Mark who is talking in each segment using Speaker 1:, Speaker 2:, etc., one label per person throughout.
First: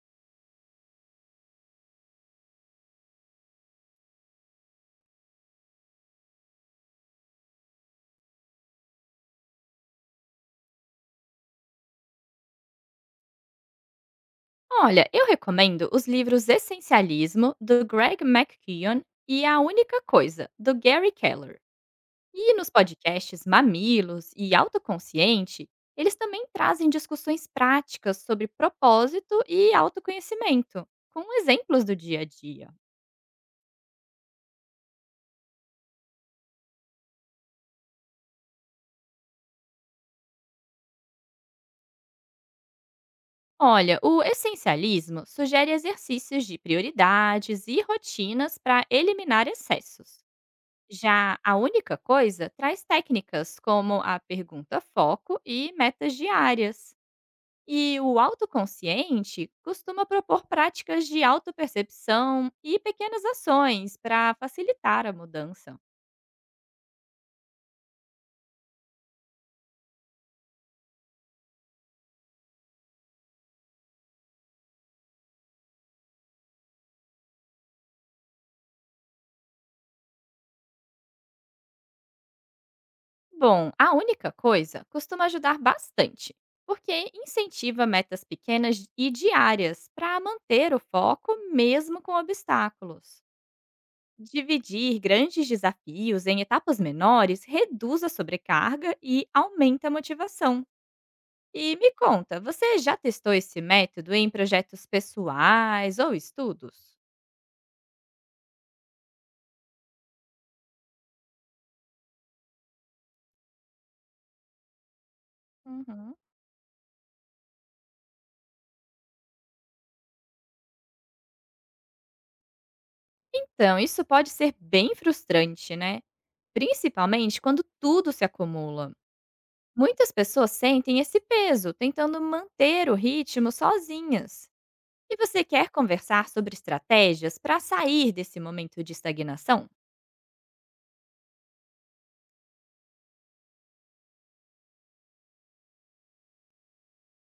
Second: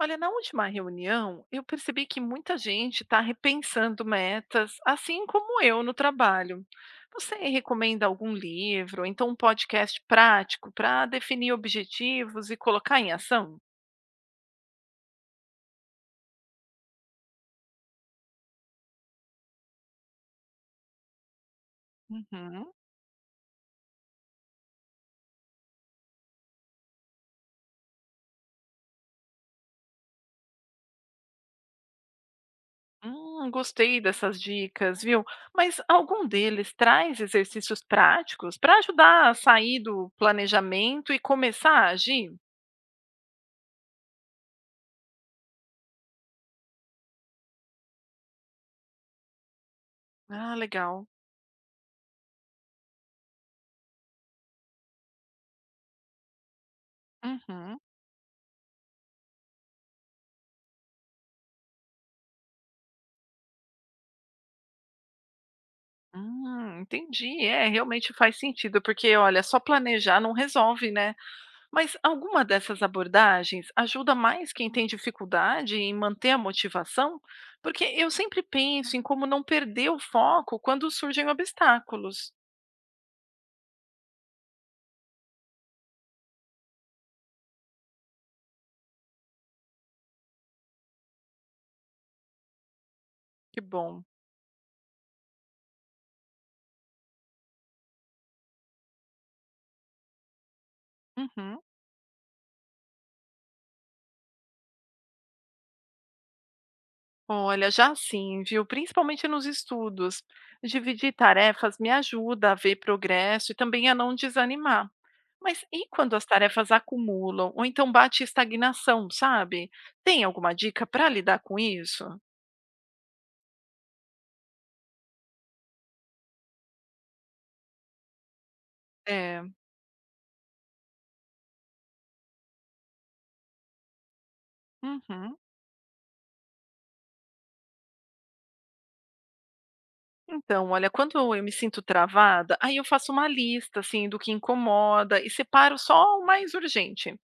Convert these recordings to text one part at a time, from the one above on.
Speaker 1: Olha, na última reunião, eu percebi que muita gente está repensando metas, assim como eu no trabalho. Você recomenda algum livro, ou então um podcast prático para definir objetivos e colocar em ação?
Speaker 2: Olha, eu recomendo os livros Essencialismo, do Greg McKeown, e A Única Coisa, do Gary Keller. E
Speaker 1: Uhum.
Speaker 2: nos podcasts Mamilos e Autoconsciente, eles também trazem discussões práticas sobre propósito e autoconhecimento, com exemplos do dia a dia.
Speaker 1: Gostei dessas dicas, viu? Mas algum deles traz exercícios práticos para ajudar a sair do planejamento e começar a agir?
Speaker 2: Olha, o essencialismo sugere exercícios de prioridades e rotinas para eliminar excessos.
Speaker 1: Ah, legal.
Speaker 2: Já a única coisa traz técnicas como a pergunta foco e metas diárias.
Speaker 1: Uhum.
Speaker 2: E o autoconsciente costuma propor práticas de autopercepção e pequenas ações para facilitar a mudança.
Speaker 1: Entendi. É, realmente faz sentido, porque olha, só planejar não resolve, né? Mas alguma dessas abordagens ajuda mais quem tem dificuldade em manter a motivação? Porque eu sempre penso em como não perder o foco quando surgem obstáculos.
Speaker 2: Bom, a única coisa costuma ajudar bastante, porque incentiva metas pequenas e diárias para manter o foco mesmo com obstáculos.
Speaker 1: Que bom.
Speaker 2: Dividir grandes desafios em etapas menores reduz a sobrecarga e aumenta a motivação.
Speaker 1: Uhum.
Speaker 2: E me conta, você já testou esse método em projetos pessoais ou estudos?
Speaker 1: Olha, já sim, viu? Principalmente nos estudos. Dividir tarefas me ajuda a ver progresso e também a não desanimar. Mas e quando
Speaker 2: Uhum.
Speaker 1: as tarefas acumulam ou então bate estagnação, sabe? Tem alguma dica para lidar com isso?
Speaker 2: Então, isso pode ser bem frustrante, né? Principalmente quando tudo se acumula.
Speaker 1: É.
Speaker 2: Muitas pessoas sentem esse peso, tentando manter o ritmo sozinhas. E
Speaker 1: Uhum.
Speaker 2: você quer conversar sobre estratégias para sair desse momento de estagnação?
Speaker 1: Então, olha, quando eu me sinto travada, aí eu faço uma lista assim do que incomoda e separo só o mais urgente.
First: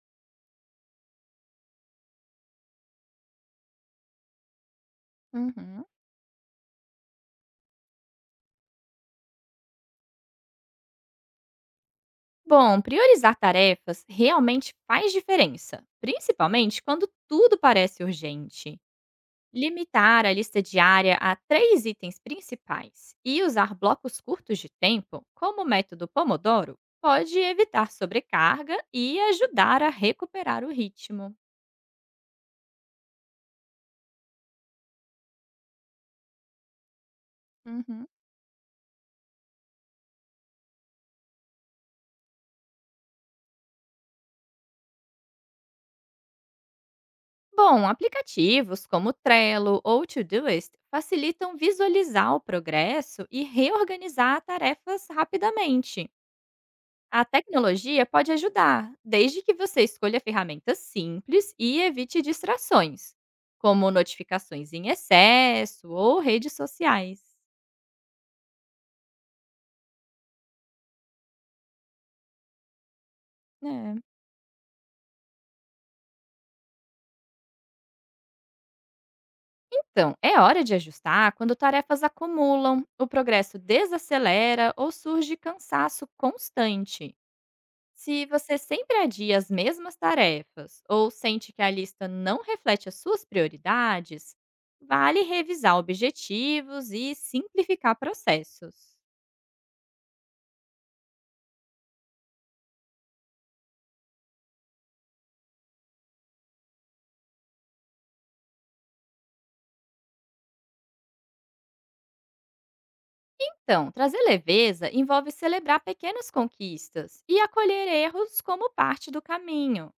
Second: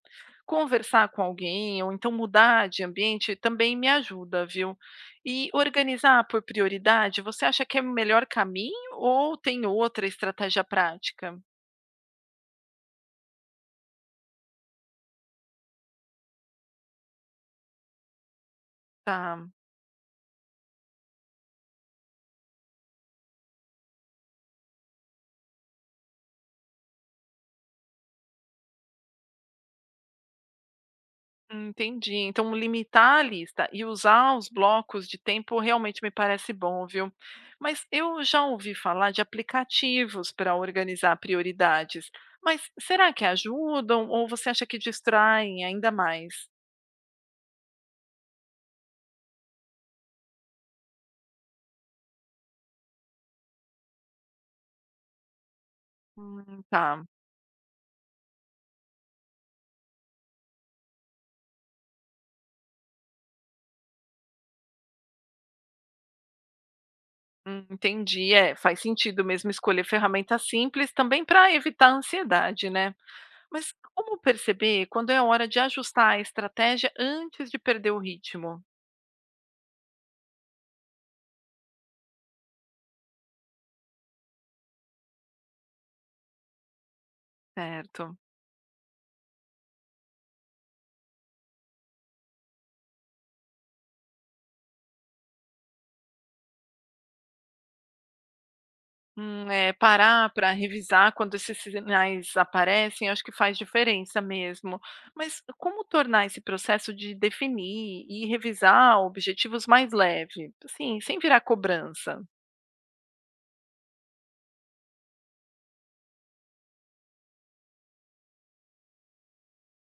Speaker 1: Conversar com alguém ou então mudar de ambiente também me ajuda, viu? E
Speaker 2: Uhum.
Speaker 1: organizar por prioridade, você acha que é o melhor caminho ou tem outra estratégia prática?
Speaker 2: Bom, priorizar tarefas realmente faz diferença, principalmente quando tudo parece urgente.
Speaker 1: Tá.
Speaker 2: Limitar a lista diária a três itens principais e usar blocos curtos de tempo, como o método Pomodoro, pode evitar sobrecarga e ajudar a recuperar o ritmo.
Speaker 1: Entendi. Então, limitar a lista e usar os blocos de tempo realmente me parece bom, viu? Mas
Speaker 2: Uhum.
Speaker 1: eu já ouvi falar de aplicativos para organizar prioridades. Mas será que ajudam ou você acha que distraem ainda mais?
Speaker 2: Bom, aplicativos como Trello ou Todoist facilitam visualizar o progresso e reorganizar tarefas rapidamente.
Speaker 1: Tá.
Speaker 2: A tecnologia pode ajudar, desde que você escolha ferramentas simples e evite distrações, como notificações em excesso ou redes sociais.
Speaker 1: Entendi. É, faz sentido mesmo escolher ferramentas simples também para evitar a ansiedade, né? Mas
Speaker 2: É.
Speaker 1: como perceber quando é hora de ajustar a estratégia antes de perder o ritmo?
Speaker 2: Então, é hora de ajustar quando tarefas acumulam, o progresso desacelera ou surge cansaço constante.
Speaker 1: Certo.
Speaker 2: Se você sempre adia as mesmas tarefas ou sente que a lista não reflete as suas prioridades, vale revisar objetivos e simplificar processos.
Speaker 1: É, parar para revisar quando esses sinais aparecem, acho que faz diferença mesmo. Mas como tornar esse processo de definir e revisar objetivos mais leve? Assim, sem virar cobrança.
Speaker 2: Então, trazer leveza envolve celebrar pequenas conquistas e acolher erros como parte do caminho.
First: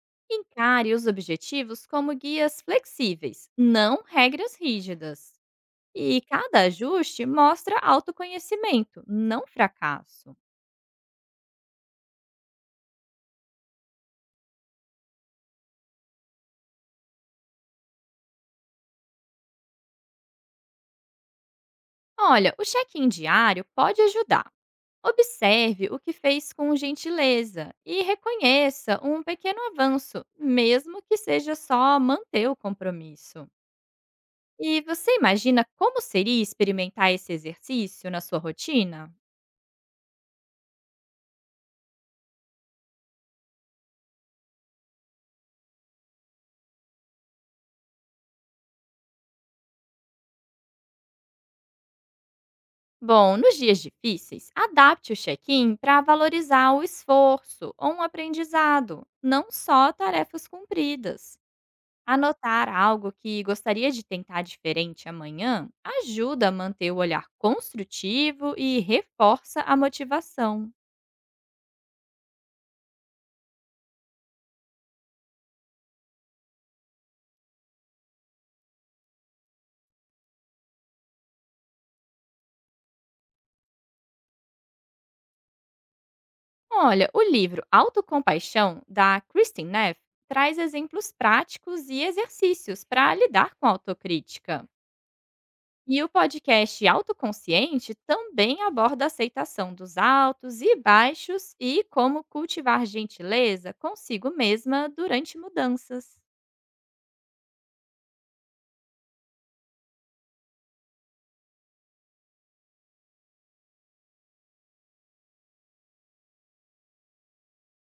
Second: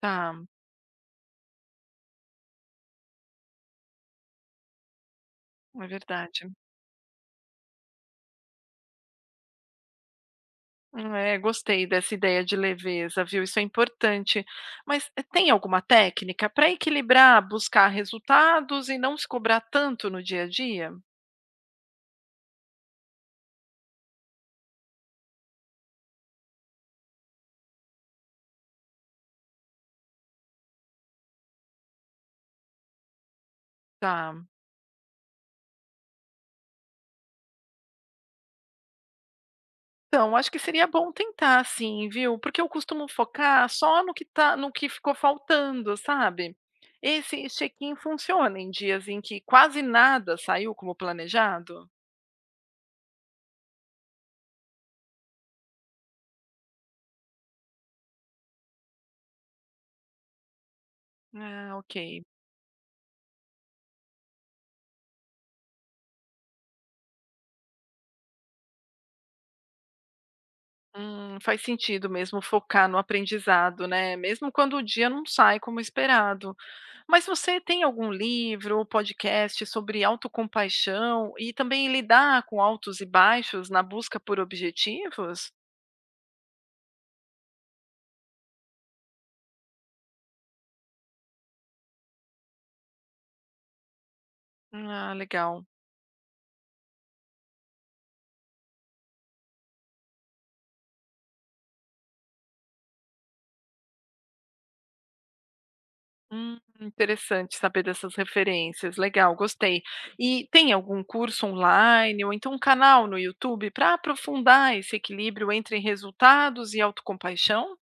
Speaker 1: Tá,
Speaker 2: Encare os objetivos como guias flexíveis, não regras rígidas.
Speaker 1: é
Speaker 2: E
Speaker 1: verdade.
Speaker 2: cada ajuste mostra autoconhecimento, não fracasso.
Speaker 1: É, gostei dessa ideia de leveza, viu? Isso é importante. Mas tem alguma técnica para equilibrar, buscar resultados e não se cobrar tanto no dia a dia?
Speaker 2: Olha, o check-in diário pode ajudar. Observe o que fez com gentileza e reconheça um pequeno avanço, mesmo que seja só manter o compromisso.
Speaker 1: Tá.
Speaker 2: E você imagina como seria experimentar esse exercício na sua rotina?
Speaker 1: Então, acho que seria bom tentar sim, viu, porque eu costumo focar só no que tá no que ficou faltando, sabe. Esse check-in funciona em dias em que quase nada saiu como planejado?
Speaker 2: Bom, nos dias difíceis, adapte o check-in para valorizar o esforço ou um aprendizado, não só tarefas cumpridas.
Speaker 1: Ah, ok.
Speaker 2: Anotar algo que gostaria de tentar diferente amanhã ajuda a manter o olhar construtivo e reforça a motivação.
Speaker 1: Faz sentido mesmo focar no aprendizado, né, mesmo quando o dia não sai como esperado. Mas você tem algum livro ou podcast sobre autocompaixão e também lidar com altos e baixos na busca por objetivos?
Speaker 2: Olha, o livro Autocompaixão, da Kristin Neff, traz exemplos práticos e exercícios para lidar com a autocrítica.
Speaker 1: Ah, legal.
Speaker 2: E o podcast Autoconsciente também aborda a aceitação dos altos e baixos e como cultivar gentileza consigo mesma durante mudanças.
Speaker 1: Interessante saber dessas referências. Legal, gostei. E tem algum curso online ou então um canal no YouTube para aprofundar esse equilíbrio entre resultados e autocompaixão?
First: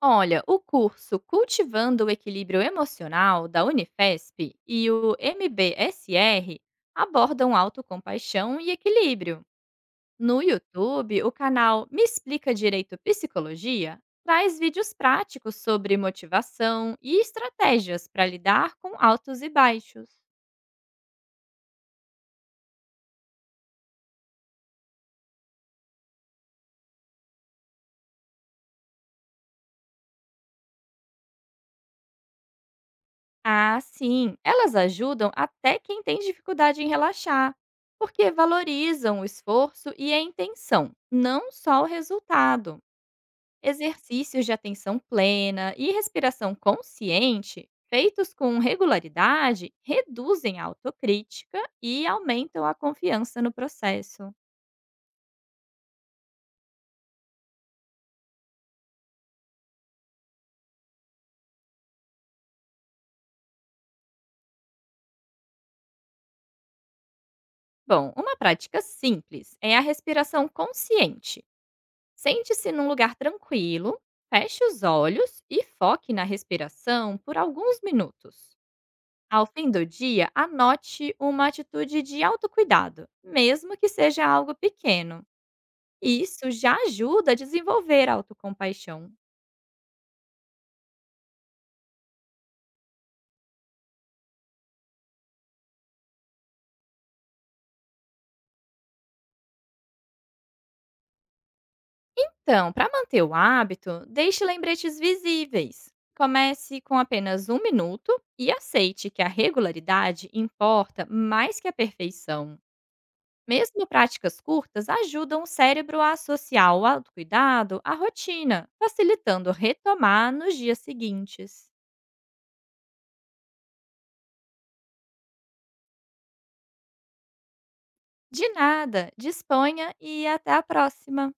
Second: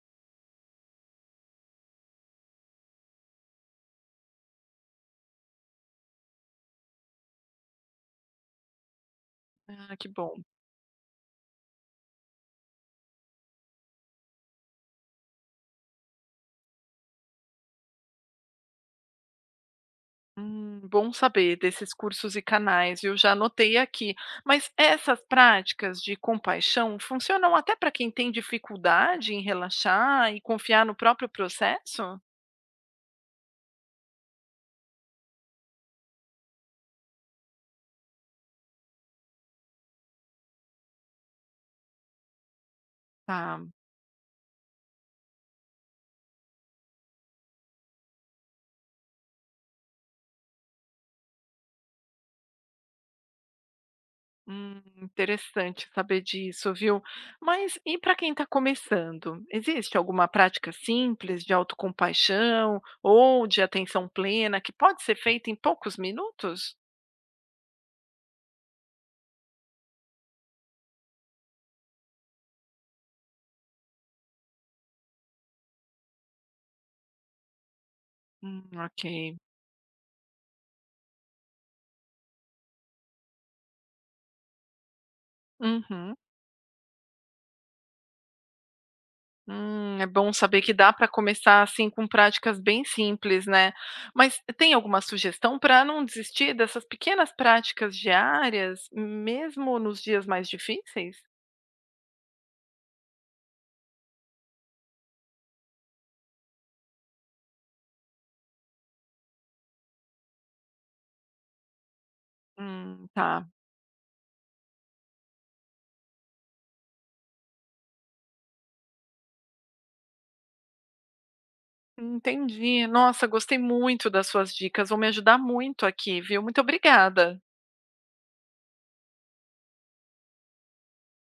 Speaker 2: Olha, o curso Cultivando o Equilíbrio Emocional da Unifesp e o MBSR abordam autocompaixão e equilíbrio.
Speaker 1: Ah, que bom.
Speaker 2: No YouTube, o canal Me Explica Direito Psicologia traz vídeos práticos sobre motivação e estratégias para lidar com altos e baixos.
Speaker 1: Bom saber desses cursos e canais. Eu já anotei aqui. Mas essas práticas de compaixão funcionam até para quem tem dificuldade em relaxar e confiar no próprio processo?
Speaker 2: Ah, sim, elas ajudam até quem tem dificuldade em relaxar, porque valorizam o esforço e a intenção, não só o resultado.
Speaker 1: Tá.
Speaker 2: Exercícios de atenção plena e respiração consciente, feitos com regularidade, reduzem a autocrítica e aumentam a confiança no processo.
Speaker 1: Interessante saber disso, viu? Mas e para quem está começando? Existe alguma prática simples de autocompaixão ou de atenção plena que pode ser feita em poucos minutos?
Speaker 2: Bom, uma prática simples é a respiração consciente. Sente-se num lugar tranquilo, feche os olhos e foque na respiração por alguns minutos.
Speaker 1: Ok.
Speaker 2: Ao fim do dia, anote uma atitude de autocuidado, mesmo que seja algo pequeno.
Speaker 1: Uhum.
Speaker 2: E isso já ajuda a desenvolver a autocompaixão.
Speaker 1: É bom saber que dá para começar assim com práticas bem simples, né? Mas tem alguma sugestão para não desistir dessas pequenas práticas diárias, mesmo nos dias mais difíceis?
Speaker 2: Então, para manter o hábito, deixe lembretes visíveis. Comece com apenas um minuto e aceite que a regularidade importa mais que a perfeição.
Speaker 1: Tá.
Speaker 2: Mesmo práticas curtas ajudam o cérebro a associar o autocuidado à rotina, facilitando retomar nos dias seguintes.
Speaker 1: Entendi. Nossa, gostei muito das suas dicas, vão me ajudar muito aqui, viu. Muito obrigada.
Speaker 2: De nada, disponha e até a próxima!